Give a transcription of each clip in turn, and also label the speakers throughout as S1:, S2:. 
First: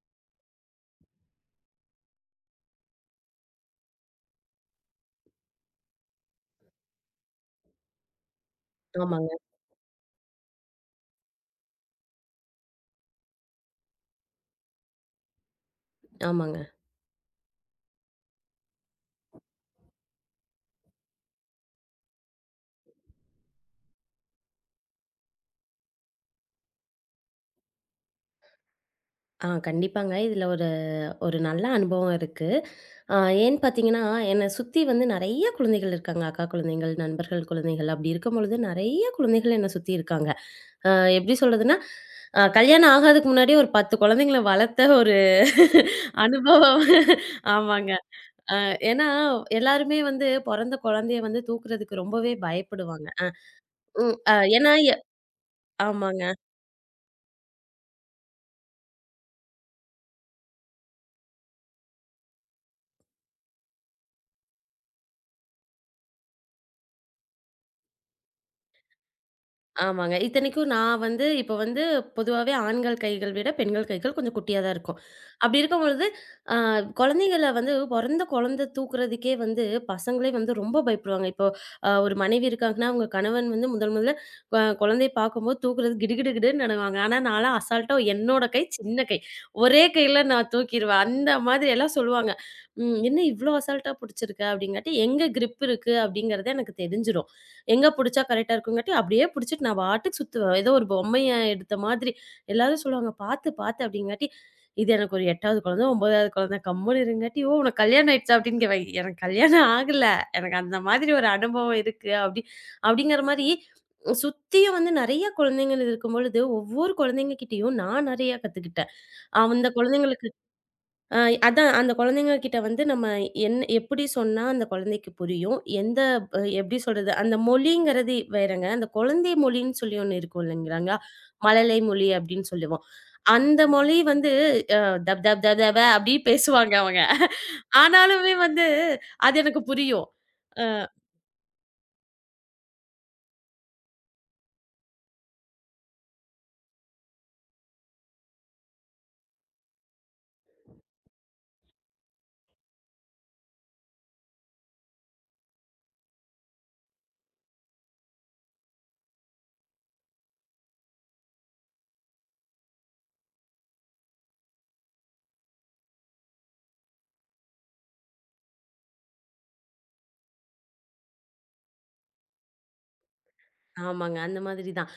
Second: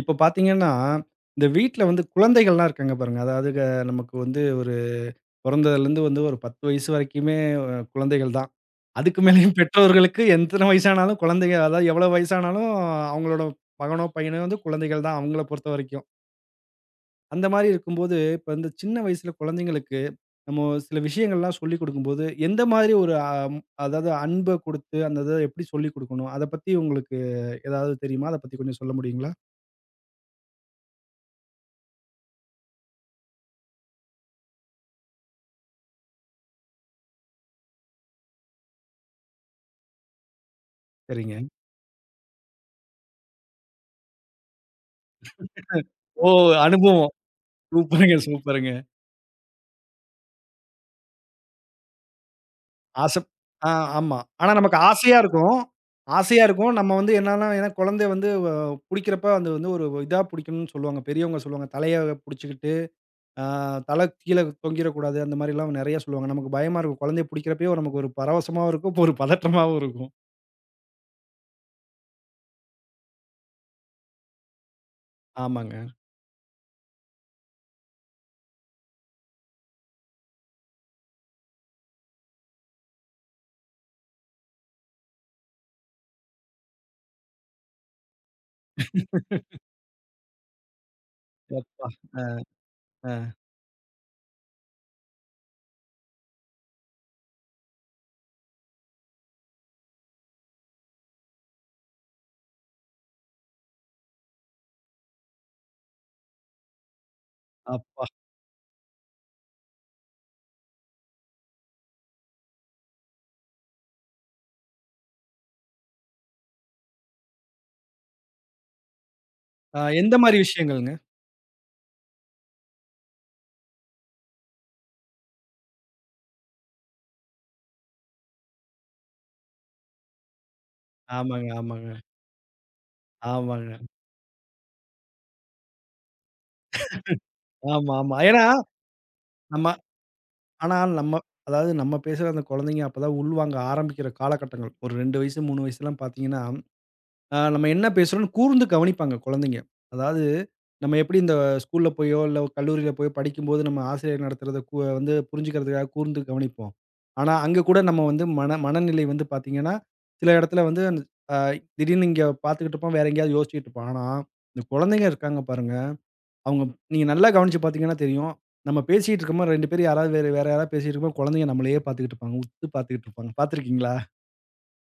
S1: இப்ப பார்த்தீங்கன்னா, இந்த வீட்ல வந்து குழந்தைகள்லாம் இருக்காங்க பாருங்க. அதாவது நமக்கு வந்து ஒரு பொறந்ததுலேருந்து வந்து ஒரு 10 வயசு வரைக்குமே குழந்தைகள் தான். அதுக்கு
S2: ஆமாங்க,
S1: மேலயும் பெற்றோர்களுக்கு எத்தன வயசானாலும் குழந்தைங்க அதாவது எவ்வளோ வயசானாலும் அவங்களோட மகனோ, பையனோ வந்து குழந்தைகள் தான் அவங்கள பொறுத்த வரைக்கும்.
S2: ஆமாங்க.
S1: அந்த மாரி இருக்கும்போது, இப்ப இந்த சின்ன வயசுல குழந்தைங்களுக்கு நம்ம சில விஷயங்கள்லாம் சொல்லிக் குடுக்கும்போது, எந்த மாதிரி ஒரு அதாவது அன்ப குடுத்து அந்த இத எப்படி சொல்லிக் குடுக்கணும்? அத பத்தி உங்களுக்கு ஏதாவது தெரியுமா? அத பத்தி கொஞ்சம் சொல்ல முடியுங்களா?
S2: ஆ கண்டிப்பாங்க. இதுல ஒரு ஒரு நல்ல அனுபவம் இருக்கு. அ ஏன்னு பார்த்தீங்கன்னா, என்ன சுத்தி வந்து நெறைய குழந்தைகள் இருக்காங்க. அக்கா குழந்தைகள், நண்பர்கள் குழந்தைகள் அப்படி இருக்கும்பொழுது நெறைய குழந்தைகள் என்ன சுத்தி இருக்காங்க. அ எப்படி
S1: சரிங்க.
S2: சொல்றதுன்னா, கல்யாணம் ஆகாததுக்கு முன்னாடியே ஒரு 10 குழந்தைங்கள வளர்த்த ஒரு
S1: ஓ!
S2: அனுபவம்.
S1: அனுபவம்.
S2: ஆமாங்க.
S1: சூப்பருங்க,
S2: அ
S1: சூப்பருங்க.
S2: ஏன்னா எல்லாருமே வந்து பொறந்த குழந்தைய வந்து தூக்குறதுக்கு ரொம்பவே பயப்படுவாங்க. அ
S1: ஆசப் ஆ
S2: ம்.
S1: ஆமா.
S2: அ
S1: ஆனா
S2: ஏன்னா
S1: நமக்கு
S2: எ
S1: ஆசையா இருக்கும்.
S2: ஆமாங்க.
S1: ஆசையா இருக்கும். நம்ம வந்து என்னன்னா, ஏன்னா குழந்தை வந்து புடிக்கிறப்ப அது வந்து ஒரு இதா புடிக்கணும்னு சொல்லுவாங்க. பெரியவங்க சொல்லுவாங்க. தலைய புடிச்சுக்கிட்டு, ஆ தலை கீழ தொங்கிறக்கூடாது. அந்த மாரிலாம் நெறைய சொல்லுவாங்க. நமக்கு பயமா இருக்கும். குழந்தைய புடிக்கிறப்பயே நமக்கு ஒரு பரவசமாவும் இருக்கும். ஒரு பதற்றமாவும் இருக்கும்.
S2: ஆமாங்க. இத்தனைக்கும் நான் வந்து இப்ப வந்து பொதுவாவே ஆண்கள் கைகள் விட பெண்கள் கைகள் கொஞ்சம் குட்டியா தான் இருக்கும். அப்படி
S1: ஆமாங்க.
S2: இருக்கும்பொழுது, அ குழந்தைங்கள வந்து பொறந்த குழந்தை தூக்குறதுக்கே வந்து பசங்களே வந்து ரொம்ப பயப்படுவாங்க. இப்போ ஒரு மனைவி இருக்காங்கன்னா, அவங்க கணவன் வந்து முதல் முதல்ல குழந்தைய பார்க்கும்போது தூக்குறது கிடுகிடுகிடுன்னு நடுவாங்க. ஆனா நான்லாம் அசால்ட்டா என்னோட கை சின்ன கை. ஒரே கையில நான் தூக்கிருவேன். அந்த மாதிரி
S1: அப்பா!
S2: எல்லாம்
S1: அ,
S2: சொல்லுவாங்க. ம்
S1: அ.
S2: "என்ன இவ்ளோ அசால்ட்டா புடிச்சிருக்க?" அப்படிங்காட்டி, எங்க கிரிப் இருக்கு அப்படிங்கிறதே எனக்கு தெரிஞ்சிரும். எங்க புடிச்சா கரெக்ட்டா இருக்குங்காட்டி, அப்படியே புடிச்சிட்டு நான் பாட்டுக்கு சுத்துவேன். ஏதோ ஒரு பொம்மைய எடுத்த மாதிரி. எல்லாரும் சொல்லுவாங்க, "பாத்து, பாத்து" அப்படிங்காட்டி, இது எனக்கு ஒரு 8வது குழந்தை, 9வது குழந்தை கம்முனு இருங்காட்டி, "ஓ! உனக்கு
S1: அப்பா!
S2: கல்யாணம் ஆயிடுச்சா?" அப்படின்னு கேட்பாங்க. எனக்கு கல்யாணம் ஆகல. எனக்கு அந்த மாதிரி ஒரு அனுபவம் இருக்கு. அப்படி அப்படிங்கிற மாரி சுத்தியும் வந்து நெறைய குழந்தைங்கள் இருக்கும்பொழுது, ஒவ்வொரு குழந்தைங்க கிட்டயும் நான் நெறைய கத்துக்கிட்டேன். அந்த
S1: எந்த
S2: குழந்தைங்களுக்கு
S1: மாரி விஷயங்கள்ங்க?
S2: அ அதான் அந்த குழந்தைங்க கிட்ட வந்து நம்ம என்ன எப்படி சொன்னா அந்த குழந்தைக்கு புரியும்? எந்த அ எப்படி சொல்றது? அந்த மொழிங்கிறது வேறங்க. அந்த குழந்தை மொழின்னு சொல்லி ஒண்ணு இருக்கும் இல்லைங்களாங்க.
S1: ஆமாங்க,
S2: மழலை
S1: ஆமாங்க.
S2: மொழி அப்படின்னு சொல்லுவோம். அந்த
S1: ஆமாங்க.
S2: மொழி வந்து அ தப் தப் தப் தப அப்படி பேசுவாங்க அவங்க.
S1: ஆமா, ஆமா.
S2: ஆனாலுமே
S1: ஏன்னா
S2: வந்து அது எனக்கு
S1: நம்ம
S2: புரியும். அ
S1: ஆனால் நம்ம அதாவது நம்ம பேசுற அந்த குழந்தைங்க அப்பதான் உள்வாங்க ஆரம்பிக்கிற காலகட்டங்கள். ஒரு 2 வயசு, 3 வயசுலாம் பார்த்தீங்கன்னா, நம்ம என்ன பேசுறோம்ன்னு கூர்ந்து கவனிப்பாங்க குழந்தைங்க. அதாவது நம்ம எப்படி இந்த ஸ்கூல்ல போயோ, இல்ல கல்லூரியில போயோ படிக்கும்போது நம்ம ஆசிரியர் நடத்துறத வந்து புரிஞ்சுக்கிறதுக்காக கூர்ந்து கவனிப்போம். ஆனா, அங்க கூட நம்ம வந்து மனநிலை வந்து பார்த்தீங்கன்னா, சில இடத்துல வந்து அ திடீர்னு இங்க பார்த்துக்கிட்டு இருப்போம், வேற எங்கேயாவது யோசிச்சுட்டு இருப்போம். ஆனா, இந்த குழந்தைங்க இருக்காங்க பாருங்க. அவங்க நீங்க நல்லா கவனிச்சு பார்த்தீங்கன்னா தெரியும். நம்ம பேசிட்டு இருக்கும்போது 2 பேர் யாராவது வேற வேற யாராவது பேசிட்டு இருக்கும்போது, குழந்தைங்க நம்மளையே பார்த்துக்கிட்டு இருப்பாங்க. உத்து பார்த்துக்கிட்டு இருப்பாங்க. பார்த்துருக்கீங்களா?
S2: ஆமாங்க. அந்த மாதிரி தான்.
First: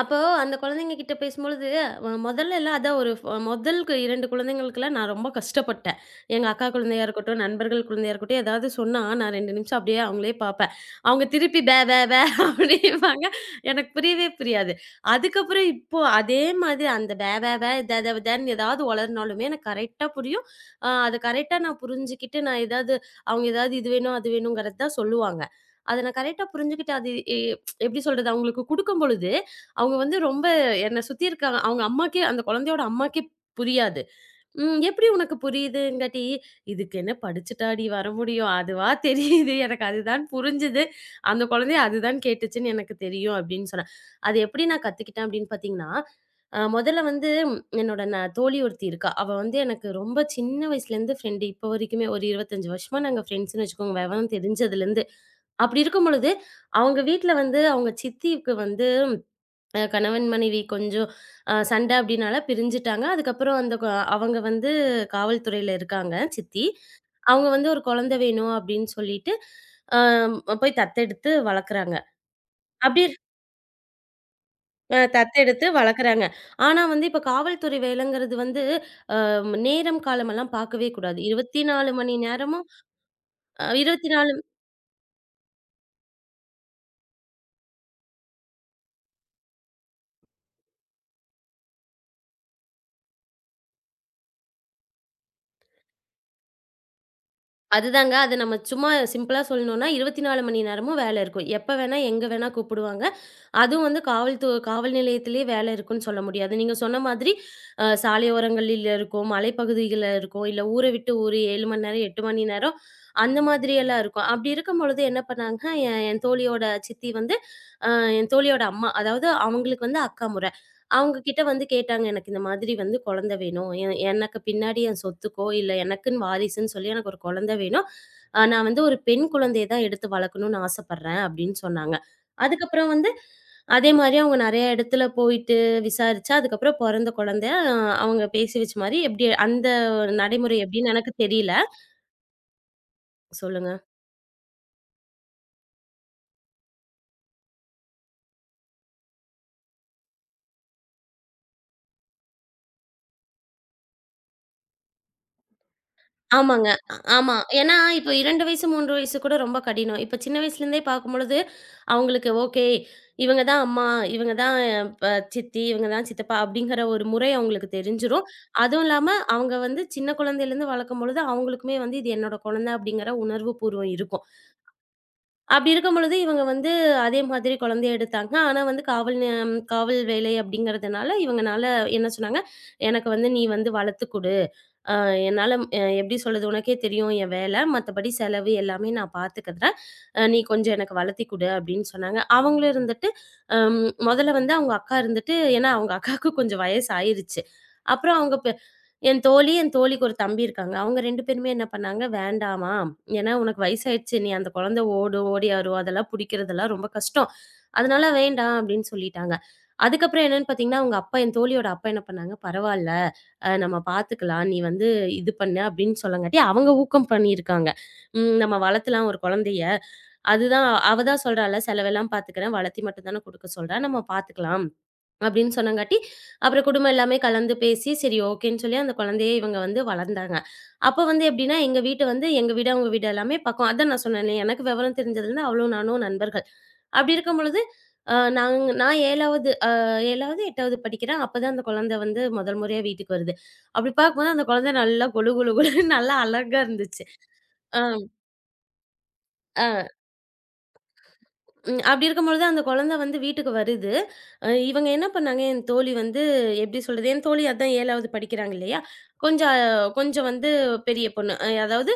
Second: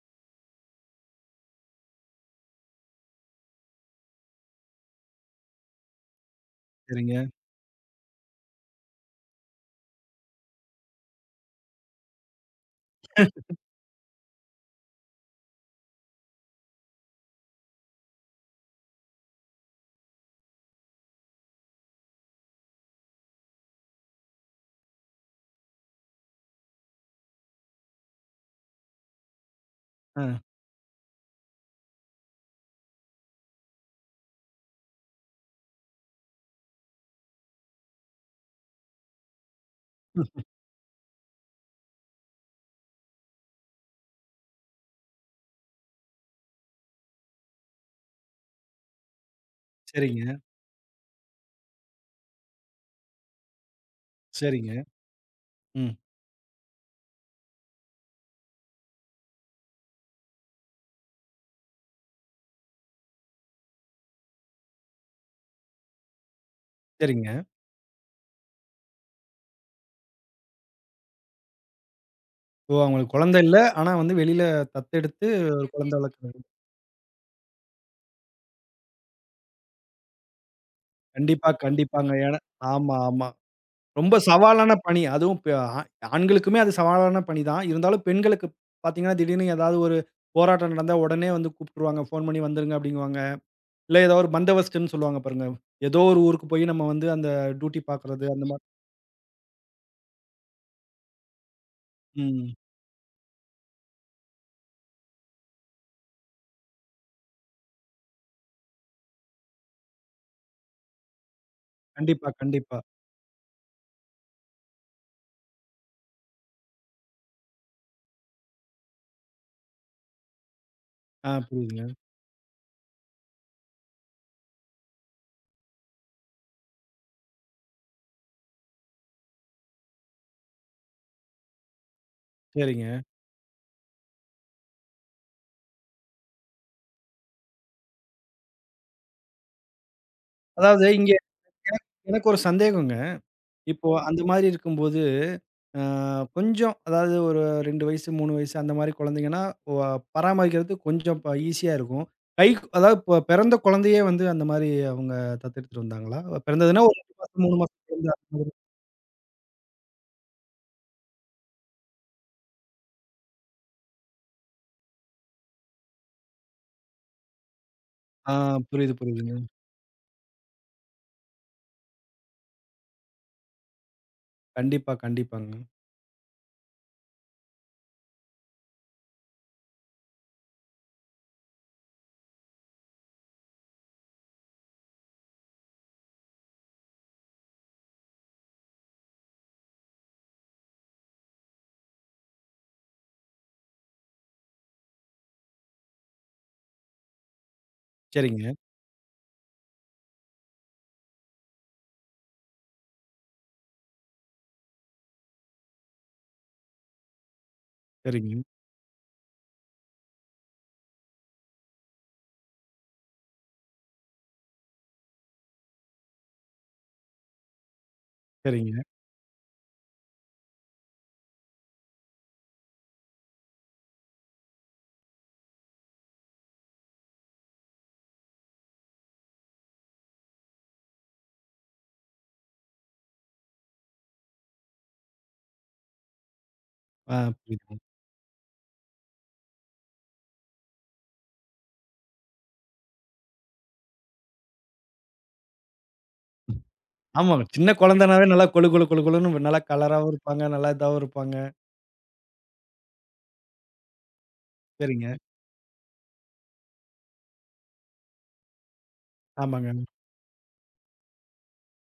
S2: அப்போ அந்த குழந்தைங்க கிட்ட பேசும்பொழுது, மொதல்ல எல்லாம் அதான் ஒரு முதல் 2 குழந்தைங்களுக்கெல்லாம் நான் ரொம்ப கஷ்டப்பட்டேன். எங்க அக்கா குழந்தையா
S1: சரிங்க.
S2: இருக்கட்டும், நண்பர்கள் குழந்தையா இருக்கட்டும், ஏதாவது சொன்னா நான் 2 நிமிஷம் அப்படியே அவங்களயே பார்ப்பேன். அவங்க திருப்பி பே பே பே அப்படிம்பாங்க. எனக்கு புரியவே புரியாது. அதுக்கப்புறம் இப்போ அதே மாதிரி அந்த பே பே பே, த த தன்னு ஏதாவது ஒளர்னாலுமே எனக்கு கரெக்ட்டா புரியும். அத கரெக்ட்டா நான் புரிஞ்சுக்கிட்டு நான் ஏதாவது அவங்க ஏதாவது இது வேணும், அது வேணுங்கிறது தான் சொல்லுவாங்க. அத நான் கரெக்ட்டா புரிஞ்சுகிட்டு அது எ எப்படி சொல்றது? அவங்களுக்கு குடுக்கும்பொழுது அவங்க வந்து
S1: ஆ
S2: ரொம்ப என்ன சுத்தி இருக்காங்க. அவங்க அம்மாக்கே அந்த குழந்தையோட அம்மாக்கே புரியாது. "ம் எப்படி உனக்கு புரியுதுங்காட்டி" "இதுக்கு என்ன படிச்சுட்டாடி வர முடியும். அதுவா தெரியுது. எனக்கு அதுதான் புரிஞ்சுது. அந்த குழந்தை அதுதான் கேட்டுச்சுன்னு எனக்கு தெரியும்." அப்படின்னு சொன்னா. அது எப்படி நான் கத்துக்கிட்டேன் அப்படின்னு பார்த்தீங்கன்னா, முதல்ல வந்து ம், என்னோட தோழி ஒருத்தி இருக்கா. அவ வந்து எனக்கு ரொம்ப
S1: சரிங்க,
S2: சின்ன வயசுலேருந்து ஃப்ரெண்டு. இப்போ வரைக்குமே ஒரு 25 வருஷமா நாங்க ஃப்ரெண்ட்ஸ்ன்னு வச்சுக்கோங்க. விவரம்
S1: சரிங்க.
S2: தெரிஞ்சதுலேருந்து. அப்படி
S1: ம்.
S2: இருக்கும் பொழுது, அவங்க வீட்ல வந்து அவங்க சித்திக்கு வந்து கணவன் மனைவி கொஞ்சம் சண்டை அப்டினால பிரிஞ்சுட்டாங்க. அதுக்கப்புறம் அந்த கொ அவங்க வந்து காவல்துறையில இருக்காங்க சித்தி.
S1: சரிங்க.
S2: அவங்க வந்து ஒரு குழந்தை வேணும் அப்டின்னு சொல்லிட்டு, போய் தத்தெடுத்து வளர்க்குறாங்க.
S1: ஓ!
S2: அப்டி
S1: அவங்களுக்கு குழந்தை இல்ல. ஆனா வந்து வெளியில
S2: அ
S1: தத்தெடுத்து
S2: தத்தெடுத்து
S1: ஒரு குழந்தை
S2: வளர்க்குறாங்க.
S1: வளர்க்குறது.
S2: ஆனா வந்து இப்ப காவல்துறை வேலைங்கிறது வந்து நேரம் காலமெல்லாம் பார்க்கவே கூடாது.
S1: கண்டிப்பா,
S2: 24
S1: கண்டிப்பாங்க.
S2: மணி
S1: ஏன்னா
S2: நேரமும்
S1: ஆமா, ஆமா.
S2: அ
S1: ரொம்ப
S2: 24
S1: சவாலான பணி. அதுவும் பெ ஆ ஆண்களுக்குமே அது சவாலான பணி தான். இருந்தாலும் பெண்களுக்கு பார்த்தீங்கன்னா, திடீர்னு ஏதாவது ஒரு போராட்டம் நடந்தா உடனே வந்து கூப்பிட்டுருவாங்க. ஃபோன் பண்ணி வந்துருங்க அப்படிங்குவாங்க. இல்ல ஏதோ ஒரு பந்தோபஸ்துன்னு சொல்லுவாங்க பாருங்க. ஏதோ ஒரு ஊருக்கு போய் நம்ம வந்து அந்த டியூட்டி
S2: அதுதாங்க.
S1: பார்க்குறது
S2: அது
S1: அந்த
S2: நம்ம
S1: மாரி
S2: சும்மா சிம்பிளா சொல்லணும்னா 24 மணி நேரமும் வேலை இருக்கும். எப்ப வேணா, எங்க வேணா
S1: ம்.
S2: கூப்பிடுவாங்க. அதுவும் வந்து காவல் நிலையத்திலேயே வேலை இருக்குன்னு சொல்ல முடியாது. நீங்க சொன்ன மாதிரி சாலையோரங்களில இருக்கும், மலைப்பகுதிகள்ல இருக்கும், இல்ல ஊர விட்டு ஊர் 7 மணி நேரம், 8
S1: கண்டிப்பா,
S2: மணி நேரம்
S1: கண்டிப்பா.
S2: அந்த மாதிரியெல்லாம் இருக்கும். அப்படி இருக்கும் பொழுது என்ன பண்ணாங்க, என் என் தோழியோட சித்தி வந்து என் தோழியோட அம்மா. அதாவது அவங்களுக்கு வந்து அக்கா முறை. அவங்க கிட்ட வந்து
S1: புரியுதுங்க.
S2: கேட்டாங்க, "எனக்கு இந்த மாதிரி வந்து குழந்தை வேணும். எனக்கு பின்னாடி என் சொத்துக்கோ, இல்ல எனக்குன்னு வாரிசுன்னு சொல்லி எனக்கு ஒரு குழந்தை வேணும். நான் வந்து ஒரு பெண் குழந்தைய தான் எடுத்து வளர்க்கணும்னு ஆசைப்படுறேன்" அப்படின்னு சொன்னாங்க. அதுக்கப்புறம்
S1: சரிங்க.
S2: வந்து அதே மாரி அவங்க நெறைய இடத்துல போயிட்டு விசாரிச்சா, அதுக்கப்புறம் பொறந்த குழந்தை அவங்க பேசி வச்ச மாரி எப்படி அந்த நடைமுறை
S1: அதாவது
S2: எப்படின்னு
S1: இங்க
S2: எனக்கு தெரியல.
S1: எனக்கு ஒரு சந்தேகங்க.
S2: சொல்லுங்க.
S1: இப்போ அந்த மாரி இருக்கும்போது, அ கொஞ்சம் அதாவது ஒரு 2 வயசு, 3 வயசு அந்த மாரி குழந்தைங்கன்னா, ஒ பராமரிக்கிறது கொஞ்சம் ஈஸியா இருக்கும். கை அதாவது பிறந்த குழந்தையே வந்து அந்த மாரி அவங்க தத்தெடுத்துட்டு வந்தாங்களா?
S2: ஆமாங்க.
S1: பிறந்ததுன்னா ஒரு 2
S2: ஆமா.
S1: மாசம், 3
S2: ஏன்னா
S1: மாசம் குழந்த.
S2: இப்ப 2 வயசு, 3 வயசு கூட ரொம்ப கடினம். இப்ப சின்ன வயசுலேருந்தே பார்க்கும்பொழுது, அவங்களுக்கு ஓகே. இவங்க தான் அம்மா, இவங்க தான் ப சித்தி, இவங்க தான் சித்தப்பா அப்படிங்கிற ஒரு முறை அவங்களுக்கு தெரிஞ்சிரும்.
S1: ஆ
S2: அதுவும்
S1: புரியுது,
S2: இல்லாம
S1: புரியுதுங்க.
S2: அவங்க வந்து சின்ன குழந்தையிலேருந்து வளர்க்கும்பொழுது, அவங்களுக்குமே வந்து இது என்னோட குழந்தை அப்படிங்கிற உணர்வு பூர்வம் இருக்கும்.
S1: கண்டிப்பா, கண்டிப்பாங்க.
S2: அப்படி இருக்கும்பொழுது இவங்க வந்து அதே மாதிரி குழந்தைய எடுத்தாங்க. ஆனா வந்து காவல் வேலை அப்படிங்கிறதுனால இவங்கனால என்ன சொன்னாங்க, "எனக்கு வந்து நீ வந்து வளர்த்து குடு." அ என்னால அ எப்படி சொல்றது? உனக்கே தெரியும் என் வேலை. மத்தபடி செலவு எல்லாமே நான் பார்த்துக்கிறேன். நீ கொஞ்சம் எனக்கு வளர்த்தி குடு அப்படின்னு சொன்னாங்க. அவங்களும் இருந்துட்டு, அம் முதல்ல வந்து அவங்க அக்கா இருந்துட்டு ஏன்னா அவங்க அக்காவுக்கு கொஞ்சம் வயசு ஆயிருச்சு. அப்புறம் அவங்க
S1: சரிங்க,
S2: பெ என் தோழி, என் தோழிக்கு ஒரு தம்பி இருக்காங்க. அவங்க 2 பேருமே என்ன பண்ணாங்க, "வேண்டாம்மா, ஏன்னா உனக்கு வயசாயிடுச்சு. நீ அந்த குழந்தை ஓடும், ஓடி வரும். அதெல்லாம் புடிக்கிறதெல்லாம் ரொம்ப கஷ்டம். அதனால
S1: சரிங்க,
S2: வேண்டாம்" அப்படின்னு சொல்லிட்டாங்க. அதுக்கப்புறம் என்னன்னு பார்த்தீங்கன்னா, அவங்க அப்பா என் தோழியோட அப்பா என்ன பண்ணாங்க, "பரவால்ல" நம்ம பார்த்துக்கலாம். நீ வந்து இது பண்ணு அப்படின்னு சொல்லங்காட்டி, அவங்க ஊக்கம் பண்ணியிருக்காங்க. ம் நம்ம
S1: சரிங்க.
S2: வளர்த்துலாம் ஒரு குழந்தைய. அதுதான் அவ தான் சொல்றால்ல, செலவெல்லாம் பார்த்துக்கிறேன். வளர்த்தி மட்டும் தானே குடுக்க சொல்றா. நம்ம பார்த்துக்கலாம். அப்படின்னு சொன்னங்காட்டி, அப்புறம் குடும்பம் எல்லாமே கலந்து பேசி, சரி ஓகேன்னு சொல்லி அந்த குழந்தைய இவங்க வந்து வளர்ந்தாங்க. அப்ப வந்து எப்படின்னா, எங்க வீட்ட வந்து எங்க வீடு, அவங்க வீடு எல்லாமே பக்கம். அதான் நான் சொன்னேன்ல, எனக்கு விவரம் தெரிஞ்சதுலருந்து அவளும் நானும் நண்பர்கள். அப்படி இருக்கும் பொழுது,
S1: புரியுது.
S2: அ நாங் நான் 7வது, 8வது படிக்கிறேன். அப்பதான் அந்த குழந்தை வந்து முதல் முறையா வீட்டுக்கு வருது. அப்படி பார்க்கும்போது அந்த குழந்தை நல்லா கொழு கொழு கொழுன்னு நல்லா அழகா இருந்துச்சு.
S1: ஆமா. சின்ன
S2: ஆ,
S1: குழந்தனாவே நல்லா கொழு கொழு கொழு கொழுன்னு நல்லா
S2: ஆ.
S1: கலராவும் இருப்பாங்க. நல்லா இதாவும் இருப்பாங்க.
S2: ம். அப்படி இருக்கும்பொழுது அந்த குழந்தை வந்து வீட்டுக்கு வருது. இவங்க என்ன
S1: சரிங்க.
S2: பண்ணாங்க, என் தோழி வந்து எப்படி சொல்றது, என் தோழி அதான் 7வது படிக்கிறாங்க இல்லையா? கொஞ்சம்
S1: ஆமாங்க.
S2: கொஞ்சம் வந்து பெரிய பொண்ணு. அதாவது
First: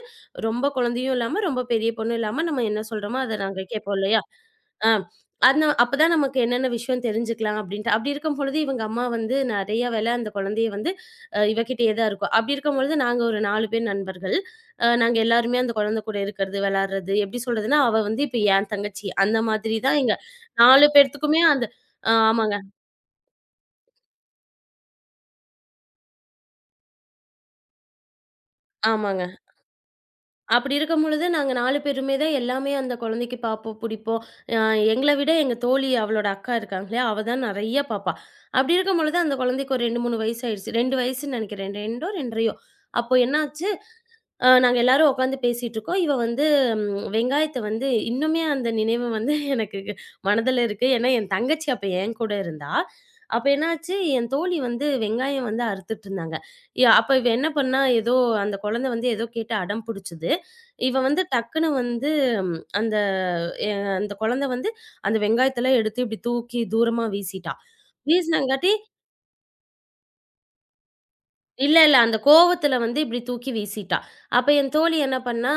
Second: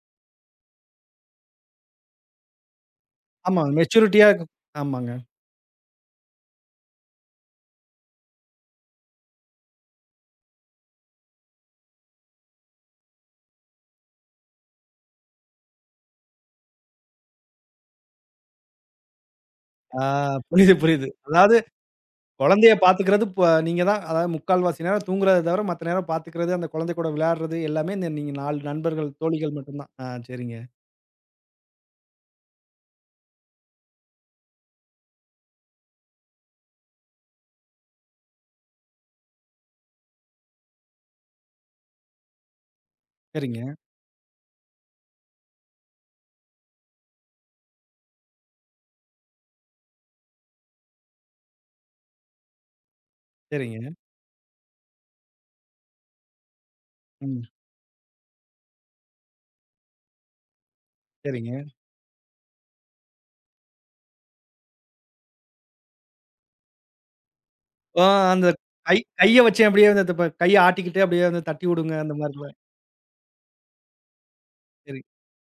S2: ரொம்ப குழந்தையும் இல்லாம, ரொம்ப பெரிய பொண்ணும் இல்லாம, நம்ம என்ன சொல்றோமோ அத
S1: ஆமா.
S2: நாங்க கேட்போம் இல்லையா?
S1: மெச்சூரிட்டியா இருக்கும்.
S2: ஆ.
S1: ஆமாங்க.
S2: அந்த அப்பதான் நமக்கு என்னென்ன விஷயம் தெரிஞ்சுக்கலாம் அப்படின்ட்டு. அப்படி இருக்கும்பொழுது இவங்க அம்மா வந்து நெறைய வேல அந்த குழந்தைய வந்து இவகிட்டயே தான் இருக்கும். அப்படி இருக்கும்பொழுது நாங்க ஒரு 4 பேர் நண்பர்கள். நாங்க எல்லாருமே அந்த குழந்தை கூட இருக்கிறது, விளையாடுறது. எப்படி சொல்றதுன்னா, அவ வந்து இப்ப என் தங்கச்சி. அந்த மாதிரி தான்
S1: ஆ
S2: எங்க
S1: புரியுது,
S2: 4
S1: புரியுது.
S2: பேத்துக்குமே
S1: அதாவது
S2: அந்த ஆமாங்க,
S1: குழந்தைய பாத்துக்கிறது நீங்க தான். அதாவது முக்கால்வாசி நேரம் தூங்குறத தவிர மத்த நேரம் பாத்துக்கிறது, அந்த குழந்தை கூட விளையாடுறது எல்லாமே இந்த நீங்க 4 நண்பர்கள்,
S2: ஆமாங்க.
S1: தோழிகள் மட்டும் தான். சரிங்க,
S2: அப்படி இருக்கும் பொழுது நாங்க 4 பேருமே தான் எல்லாமே அந்த குழந்தைக்கு பார்ப்போம், பிடிப்போம். அ எங்கள விட எங்க தோழி அவளோட அக்கா இருக்காங்களே, அவ தான் நெறைய பார்ப்பா. அப்படி இருக்கும் பொழுது அந்த குழந்தைக்கு ஒரு 2, 3 வயசு ஆயிடுச்சு. 2 வயசுன்னு நெனைக்கிறேன். 2ஓ 2 1/2 அப்போ
S1: சரிங்க,
S2: என்னாச்சு நாங்க எல்லாரும் உட்காந்து பேசிட்டுருக்கோம். இவ வந்து ம் வெங்காயத்த வந்து இன்னுமே அந்த நினைவு வந்து எனக்கு மனதில இருக்கு. ஏன்னா, என் தங்கச்சி அப்ப என் கூட இருந்தா. அப்ப
S1: சரிங்க.
S2: என்னாச்சு, என் தோழி வந்து வெங்காயம் வந்து அறுத்துட்டுருந்தாங்க. அப்ப இவ
S1: ம்.
S2: என்ன பண்ணா, ஏதோ அந்த குழந்தை வந்து ஏதோ கேட்டு அடம் புடிச்சது. இவ வந்து
S1: சரிங்க.
S2: டக்குனு வந்து ம், அந்த எ அந்த குழந்தை வந்து அந்த வெங்காயத்தலாம் எடுத்து இப்டி தூக்கி தூரமா வீசிட்டா.
S1: ஆ அந்த
S2: வீசினங்காட்டி
S1: கைய வச்சு அப்படியே வந்து த ப கைய ஆட்டிக்கிட்டு அப்படியே வந்து தட்டி
S2: இல்ல,
S1: வுடுங்க
S2: இல்ல.
S1: அந்த
S2: அந்த
S1: மாரிலாம்.
S2: கோவத்துல வந்து இப்டி தூக்கி வீசிட்டா. அப்ப என் தோழி
S1: சரி.
S2: என்ன பண்ணா,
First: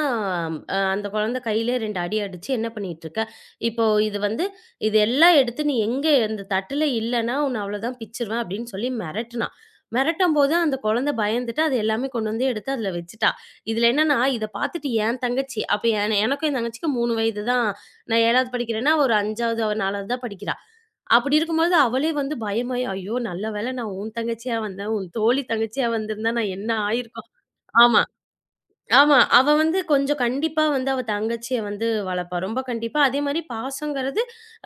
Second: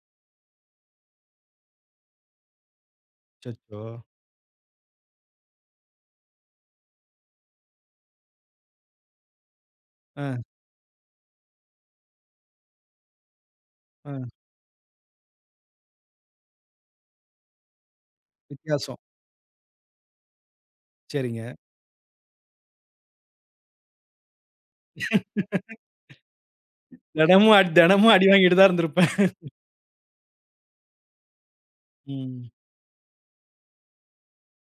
S2: அந்த குழந்தை கையிலே 2 அடி அடிச்சு, "என்ன பண்ணிட்டுருக்க?
S1: அச்சச்சோ!
S2: இப்போ இது வந்து இது எல்லாம் எடுத்து நீ எங்க இந்த தட்டுல இல்லன்னா, உன்ன அவ்வளோதான் பிச்சுருவேன்" அப்டின்னு சொல்லி மிரட்டுனா.
S1: ஆ,
S2: மிரட்டும்போது அந்த குழந்தை பயந்துட்டு, அது எல்லாமே கொண்டு வந்து எடுத்து அதுல வச்சுட்டா. இதுல
S1: ஆ.
S2: என்னன்னா, இத பார்த்துட்டு என் தங்கச்சி அப்ப என எனக்கும் என் தங்கச்சிக்கும் 3 வயது தான். நான் 7வது படிக்கிறேன்னா,
S1: வித்தியாசம்.
S2: ஒரு 5வது, அவ 4வது தான் படிக்கிறா. அப்படி
S1: சரிங்க.
S2: இருக்கும்போது அவளே வந்து பயமாயி, "ஐயோ! நல்ல வேளை நான் உன் தங்கச்சியா வந்தேன். உன் தோழி தங்கச்சியா வந்திருந்தா நான் என்ன ஆயிருக்கும்?"
S1: தினமும் அடி
S2: ஆமா.
S1: தினமும் அடி வாங்கிட்டு தான் இருந்திருப்பேன்.
S2: ஆமா. அவ வந்து கொஞ்சம் கண்டிப்பா வந்து அவ தங்கச்சிய வந்து வளர்ப்பா.
S1: ம்.
S2: ரொம்ப கண்டிப்பா. அதேமாரி பாசங்கிறது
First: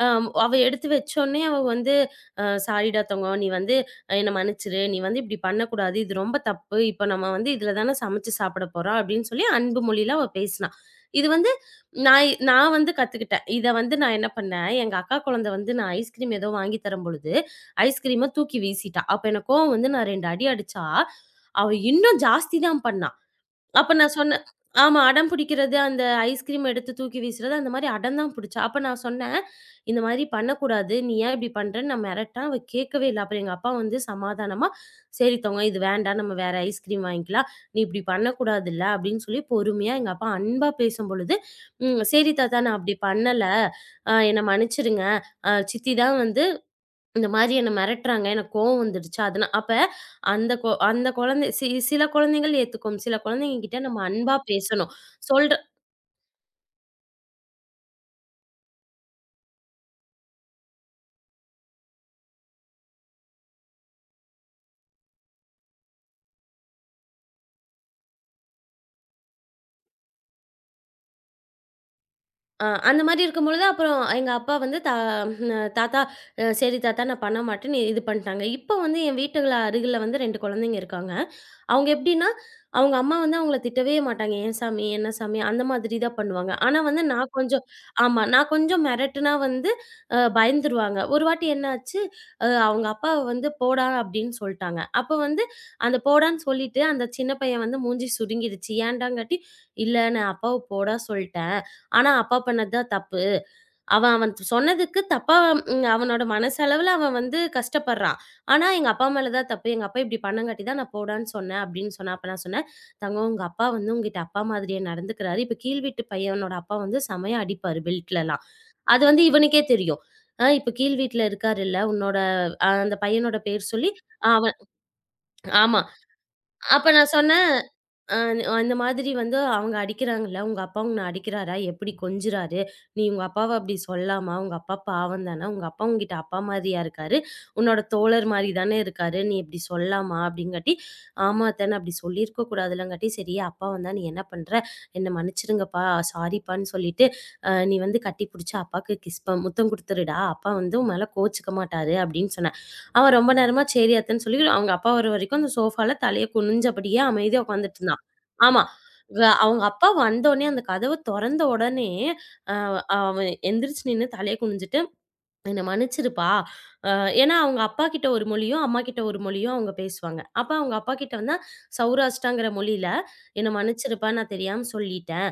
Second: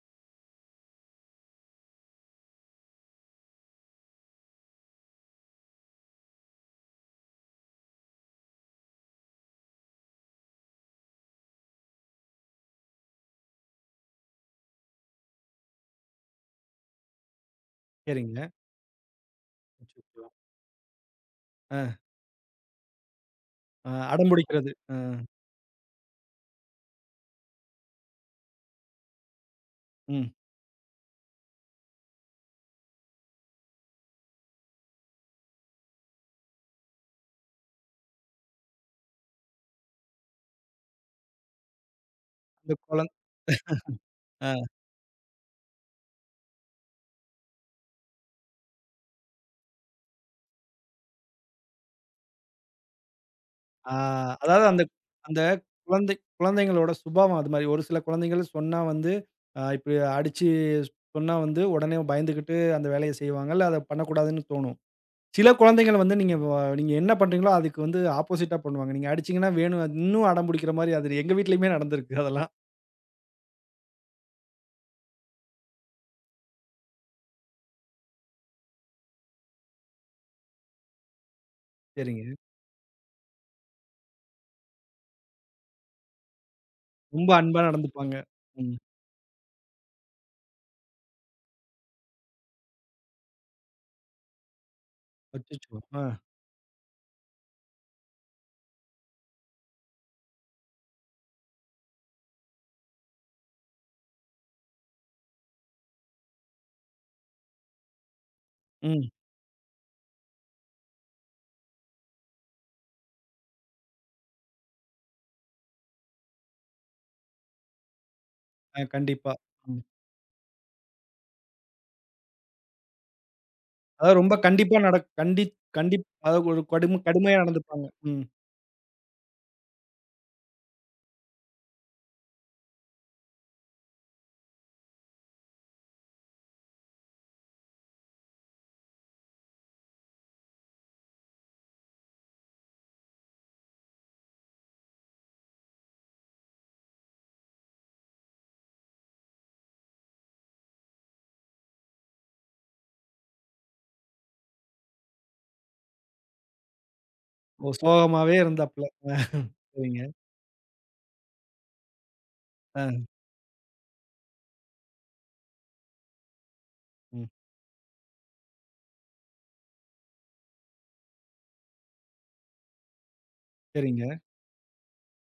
S2: அ அவ எடுத்து வச்சோனே அவ வந்து "சாரிடா தங்கம். நீ வந்து என்ன மன்னிச்சுரு. நீ வந்து இப்டி பண்ணக்கூடாது. இது ரொம்ப தப்பு. இப்ப நம்ம வந்து இதுல தான சமைச்சு சாப்பிட போறோம்." அப்டின்னு சொல்லி அன்பு மொழியில அவ பேசினா. இது வந்து நான் வந்து கத்துக்கிட்டேன். இத வந்து நான் என்ன பண்ணேன், எங்க அக்கா குழந்தை வந்து நான் ஐஸ்கிரீம் ஏதோ வாங்கி தரும் பொழுது, ஐஸ்கிரீம
S1: சரிங்க.
S2: தூக்கி வீசிட்டா. அப்ப எனக்கு கோவம் வந்து நான்
S1: அச்சச்சோ!
S2: 2 அடி அடிச்சா, அவ
S1: அ,
S2: இன்னும் ஜாஸ்தி தான் பண்ணா.
S1: அ
S2: அப்ப நான்
S1: அடம்
S2: சொன்னேன்.
S1: புடிக்கிறது.
S2: ஆமா. அடம் பிடிக்கிறது, அந்த ஐஸ்கிரீம் எடுத்து தூக்கி வீசுறது, அந்த மாரி அடம் தான் பிடிச்சா. அப்ப நான் சொன்னேன், "இந்த மாரி
S1: ம்.
S2: பண்ணக்கூடாது. நீ ஏன் இப்படி பண்றேன்னு" நான் மிரட்டேன். அவ கேட்கவே இல்ல. அப்புறம் எங்க அப்பா வந்து சமாதானமா, "சரி தங்கம் இது வேண்டாம். நம்ம வேற ஐஸ்கிரீம் வாங்கிக்கலாம். நீ இப்படி பண்ணக்கூடாதுல்ல" அப்படின்னு சொல்லி பொறுமையா எங்க அப்பா அன்பா பேசும்பொழுது, "ம். சரி தாத்தா
S1: அந்த
S2: நான் அப்படி
S1: குழந்
S2: பண்ணல. என்ன
S1: அ,
S2: மன்னிச்சிடுங்க. சித்தி தான் வந்து இந்த மாரி என்ன மிரட்டுறாங்க. எனக்கு கோவம் வந்துடுச்சு. அதுனா அப்ப அந்த குழந்தை சில குழந்தைகள் ஏத்துக்கும். சில குழந்தைங்ககிட்ட
S1: ஆ
S2: நம்ம அன்பா
S1: அதாவது அந்த
S2: பேசணும்.
S1: அந்த
S2: சொல்
S1: குழந்தை குழந்தைங்களோட சுபாவம் அது மாரி. ஒரு சில குழந்தைகள் சொன்னா வந்து, இப்படி அடிச்சு சொன்னா வந்து உடனே பயந்துகிட்டு அந்த வேலைய செய்வாங்க. இல்ல அத பண்ணக்கூடாதுன்னு தோணும். சில குழந்தைகள் வந்து நீங்க என்ன பண்றீங்களோ அதுக்கு வந்து ஆப்போசிட்டா பண்ணுவாங்க. நீங்க அடிச்சீங்கன்னா வேணும் அது இன்னும் அடம் புடிக்கிற மாரி அது எங்க வீட்லயுமே நடந்திருக்கு அதெல்லாம்.
S2: ஆ அந்த மாரி இருக்கும்பொழுது, அப்புறம் எங்க அப்பா வந்து தா தாத்தா "சரி தாத்தா, நான் பண்ண மாட்டேன்." இது பண்ணிட்டாங்க. இப்போ வந்து என் வீட்டுல அருகில வந்து 2 குழந்தைங்க இருக்காங்க. அவங்க
S1: சரிங்க.
S2: எப்படின்னா, அவங்க அம்மா வந்து அவங்கள திட்டவே மாட்டாங்க. "ஏன் சாமி, என்ன சாமி?" அந்த மாதிரி தான் பண்ணுவாங்க. ஆனா வந்து
S1: ரொம்ப
S2: நான்
S1: அன்பா
S2: கொஞ்சம்
S1: நடந்துப்பாங்க.
S2: ஆமா. நான்
S1: ம்.
S2: கொஞ்சம் மிரட்டுனா வந்து பயந்துருவாங்க. ஒரு வாட்டி என்னாச்சு, அவங்க அப்பா வந்து "போடா" அப்படின்னு சொல்ட்டாங்க. அப்போ வந்து
S1: அச்சச்சோ!
S2: அந்த
S1: அ,
S2: போடான்னு சொல்லிட்டு, அந்த சின்ன பையன் வந்து மூஞ்சி சுருங்கிடுச்சு. ஏன்டாங்காட்டி, "இல்ல நான் அப்பாவ போடா சொல்ட்டேன்." ஆனா, அப்பா பண்ணது தான் தப்பு. அவன் அவன் சொன்னதுக்கு தப்பா ம் அவனோட மனசளவுல அவன் வந்து கஷ்டப்படுறான். ஆனா, எங்க அப்பா
S1: ம்.
S2: மேல தான் தப்பு. எங்க அப்பா இப்டி பண்ணங்காட்டி தான் நான் போடான்னு சொன்னேன் அப்டின்னு சொன்னா, அப்ப நான் சொன்னேன், "தங்கம் உங்க அப்பா வந்து உன்கிட்ட அப்பா மாதிரியே நடந்துக்கிறாரு. இப்ப கீழ் வீட்டு பையனோட அப்பா வந்து செமையா அடிப்பாரு பெல்ட்லலாம்." அது வந்து
S1: கண்டிப்பா.
S2: இவனுக்கே
S1: ம்.
S2: தெரியும். "ஆ இப்ப கீழ் வீட்ல இருக்காருல்ல, உன்னோட" அந்த பையனோட பேர் சொல்லி
S1: அதாவது ரொம்ப
S2: அவன்
S1: கண்டிப்பா நடக் கண்டித்
S2: ஆமா.
S1: கண்டிப் அதாவது ஒரு
S2: அப்ப
S1: கடும்
S2: நான்
S1: கடுமையா
S2: சொன்னேன்
S1: நடந்துப்பாங்க.
S2: அ
S1: ம்.
S2: அந்த மாதிரி வந்து அவங்க அடிக்கிறாங்கல்ல, உங்க அப்பா உன்ன அடிக்கிறாரா? எப்படி கொஞ்சுறாரு? நீ உங்க அப்பாவ அப்படி சொல்லாமா? உங்க அப்பா பாவம் தானே. உங்க அப்பா உன்கிட்ட அப்பா மாரியா இருக்காரு. உன்னோட தோழர் மாரி தானே இருக்காரு. நீ இப்படி சொல்லாமா? அப்படிங்காட்டி, ஆமா அத்த நான் அப்படி சொல்லியிருக்க கூடாதுல்லங்காட்டி, சரி அப்பா வந்தா நீ என்ன பண்ற? என்ன மன்னிச்சிடுங்கப்பா, சாரிப்பான்னு சொல்லிட்டு, நீ வந்து கட்டி புடிச்சு அப்பாக்கு கிஸ் பண் முத்தம் குடுத்துருடா. அப்பா வந்து உன் மேல கோச்சுக்க மாட்டாரு அப்படின்னு சொன்னேன். அவன் ரொம்ப நேரமா சரி அத்தன்னு சொல்லி அவங்க அப்பா வர வரைக்கும் அந்த சோஃபால தலைய குனிஞ்சபடியே அமைதியா
S1: ஓ!
S2: உட்காந்துட்டு இருந்தான்.
S1: சோகமாவே
S2: ஆமா.
S1: இருந்தாப்ல.
S2: அவங்க அப்பா
S1: சரிங்க.
S2: வந்தோனே அந்த கதவு தொறந்த உடனே, அ
S1: ஆ.
S2: அவன் எந்திரிச்சு நின்னு தலைய குனிஞ்சுட்டு, "என்ன மன்னிச்சிருப்பா" அ
S1: ம்.
S2: ஏன்னா அவங்க அப்பா கிட்ட ஒரு மொழியும், அம்மா கிட்ட ஒரு மொழியும் அவங்க பேசுவாங்க. அப்ப அவங்க அப்பா கிட்ட வந்து சௌராஷ்டிராங்கிற மொழியில, "என்ன
S1: சரிங்க.
S2: மன்னிச்சிருப்பா நான் தெரியாம சொல்லிட்டேன்."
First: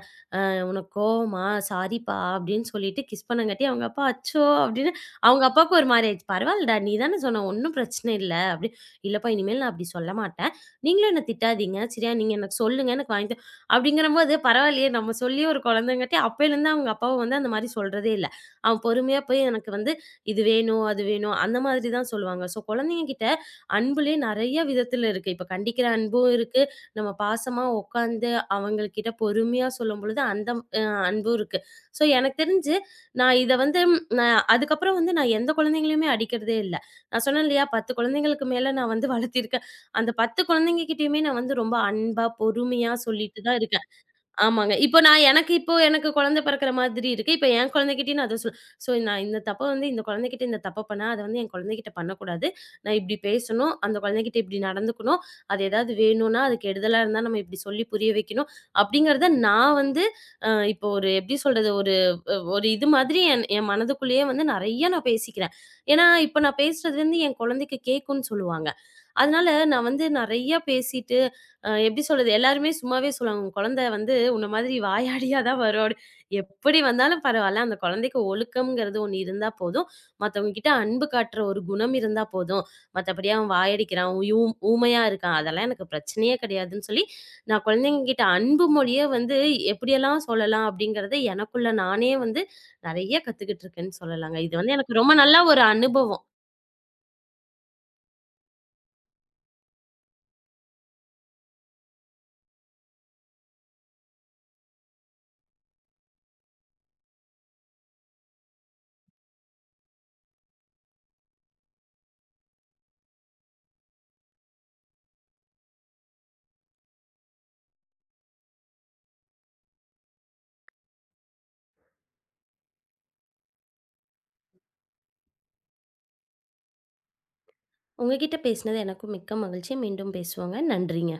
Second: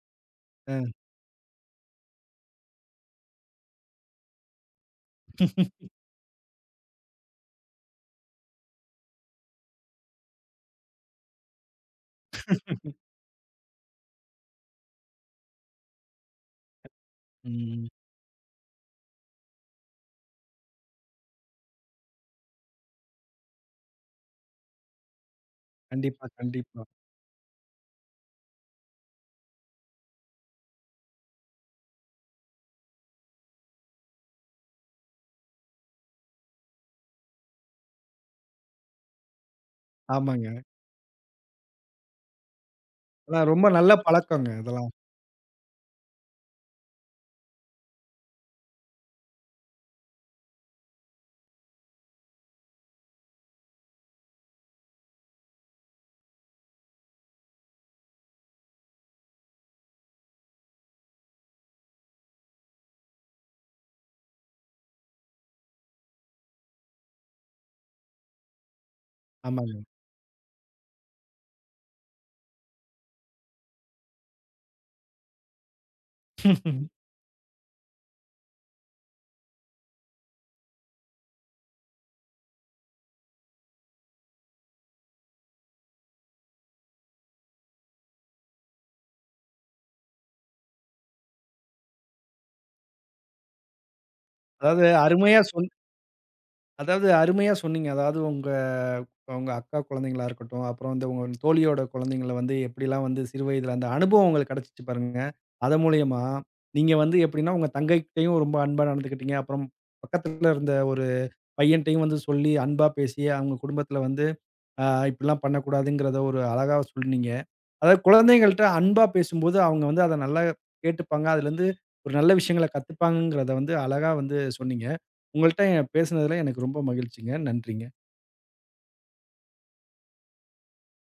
S1: ஆ.
S2: உனக்கு கோவமா? சாரிப்பா" அப்படின்னு சொல்லிட்டு கிஸ் பண்ணங்காட்டி, அவங்க அப்பா அச்சோ! அப்படின்னு அவங்க அப்பாவுக்கு ஒரு மாரி ஆயிடுச்சு. "பரவாயில்லடா, நீ தானே சொன்ன ஒண்ணும் பிரச்சனை இல்ல" அப்படி. "இல்லப்பா, இனிமேல் நான் அப்படி சொல்ல மாட்டேன். நீங்களும் என்ன திட்டாதீங்க. சரியா? நீங்க எனக்கு சொல்லுங்க, எனக்கு வாங்கி த" அப்படிங்கிறபோது பரவாயில்லையே நம்ம சொல்லி ஒரு குழந்தைங்காட்டி அப்பயிலேருந்து அவங்க அப்பாவும் வந்து அந்த மாரி
S1: ம்.
S2: சொல்றதே இல்ல. அவன் பொறுமையா போய் எனக்கு வந்து இது வேணும், அது வேணும் அந்த மாதிரி தான் சொல்லுவாங்க. ஸோ குழந்தைங்க கிட்ட அன்புலயே நெறைய விதத்தில இருக்கு. இப்ப கண்டிக்கிற
S1: கண்டிப்பா,
S2: அன்பும் இருக்கு.
S1: கண்டிப்பா.
S2: நம்ம பாசமா உட்காந்து அவங்கள்கிட்ட பொறுமையா சொல்லும்பொழுது அந்த அ அன்பும் இருக்கு. ஸோ எனக்கு தெரிஞ்சு நான் இத வந்து ம், நான் அதுக்கப்புறம் வந்து நான் எந்த குழந்தைங்களையுமே அடிக்கிறதே இல்ல. நான் சொன்னேன் இல்லையா 10 குழந்தைங்களுக்கு மேல நான் வந்து வளர்த்திருக்கேன். அந்த 10
S1: ஆமாங்க.
S2: குழந்தைங்ககிட்டயுமே நான் வந்து ரொம்ப அன்பா, பொறுமையா சொல்லிட்டு
S1: அதான்
S2: தான்
S1: ரொம்ப
S2: இருக்கேன்.
S1: நல்ல பழக்கங்க
S2: ஆமாங்க.
S1: இதெல்லாம்.
S2: இப்போ நான் எனக்கு இப்போ எனக்கு குழந்தை பிறக்கிற மாதிரி இருக்கு. இப்ப என் குழந்தைகிட்டயும் நான் அத "சோ நான் இந்த தப்ப வந்து இந்த குழந்தைகிட்ட இந்த தப்ப பண்ணா, அத வந்து என் குழந்தைகிட்ட பண்ணக்கூடாது. நான் இப்படி பேசணும். அந்த குழந்தைகிட்ட இப்படி நடந்துக்கணும். அது ஏதாவது வேணும்னா, அது கெடுதலா இருந்தா நம்ம இப்படி சொல்லி புரிய வைக்கணும்." அப்படிங்கிறத நான் வந்து இப்போ ஒரு எப்படி சொல்றது? ஒரு ஒரு இது மாதிரி என் என் மனதுக்குள்ளேயே வந்து நெறைய நான் பேசிக்கிறேன். ஏன்னா, இப்ப நான் பேசுறது வந்து என் குழந்தைக்கு கேட்கும்னு சொல்லுவாங்க. அதனால
S1: ஆமாங்க.
S2: நான் வந்து நெறைய பேசிட்டு, எப்படி சொல்றது? எல்லாருமே சும்மாவே சொல்லுவாங்க, "உன் குழந்தை வந்து உன்ன மாதிரி வாயாடியா தான் வரும்." அப்படி. எப்படி வந்தாலும் பரவால்ல, அந்த குழந்தைக்கு ஒழுக்கம்ங்கிறது ஒண்ணு இருந்தா போதும். மத்தவங்க கிட்ட அன்பு காட்டுற ஒரு குணம் இருந்தா போதும். மத்தபடி அவன் வாயடிக்கிறான், ஊமையா இருக்கான், அதெல்லாம் எனக்கு பிரச்சனையே கிடையாதுன்னு சொல்லி, நான் குழந்தைங்க கிட்ட அன்பு மொழிய வந்து எப்படியெல்லாம் சொல்லலாம் அப்படிங்கிறத எனக்குள்ள நானே வந்து நெறைய கத்துக்கிட்டு இருக்கேன்னு சொல்லலாங்க. இது வந்து
S1: அதாவது
S2: எனக்கு ரொம்ப நல்ல
S1: அருமையா
S2: ஒரு
S1: சொன்னீங்க.
S2: அனுபவம்.
S1: அதாவது அருமையா சொன்னீங்க. அதாவது உங்க உங்க அக்கா குழந்தைங்களா இருக்கட்டும், அப்புறம் வந்து உங்க தோழியோட குழந்தைங்கள வந்து எப்படிலாம் வந்து சிறு வயதில அந்த அனுபவம் உங்களுக்கு கிடைச்சுச்சு பாருங்க. அதன் மூலியமா நீங்க வந்து எப்படின்னா, உங்க தங்கைகிட்டயும் ரொம்ப அன்பா நடந்துக்கிட்டீங்க. அப்புறம் பக்கத்துல இருந்த ஒரு பையன்ட்டயும் வந்து சொல்லி அன்பா பேசி, அவங்க குடும்பத்துல வந்து அ இப்படிலாம் பண்ணக்கூடாதுங்கிறத ஒரு அழகா சொன்னீங்க. அதாவது குழந்தைங்கள்ட்ட அன்பா பேசும்போது, அவங்க வந்து அத நல்லா கேட்டுப்பாங்க. அதுலருந்து ஒரு நல்ல விஷயங்கள கத்துப்பாங்கங்கிறத வந்து அழகா வந்து சொன்னீங்க. உங்கள்ட்ட பேசுனதுல எனக்கு ரொம்ப மகிழ்ச்சிங்க. நன்றிங்க.
S2: உங்ககிட்ட பேசினது எனக்கும் மிக்க மகிழ்ச்சி. மீண்டும் பேசுவோங்க. நன்றிங்க.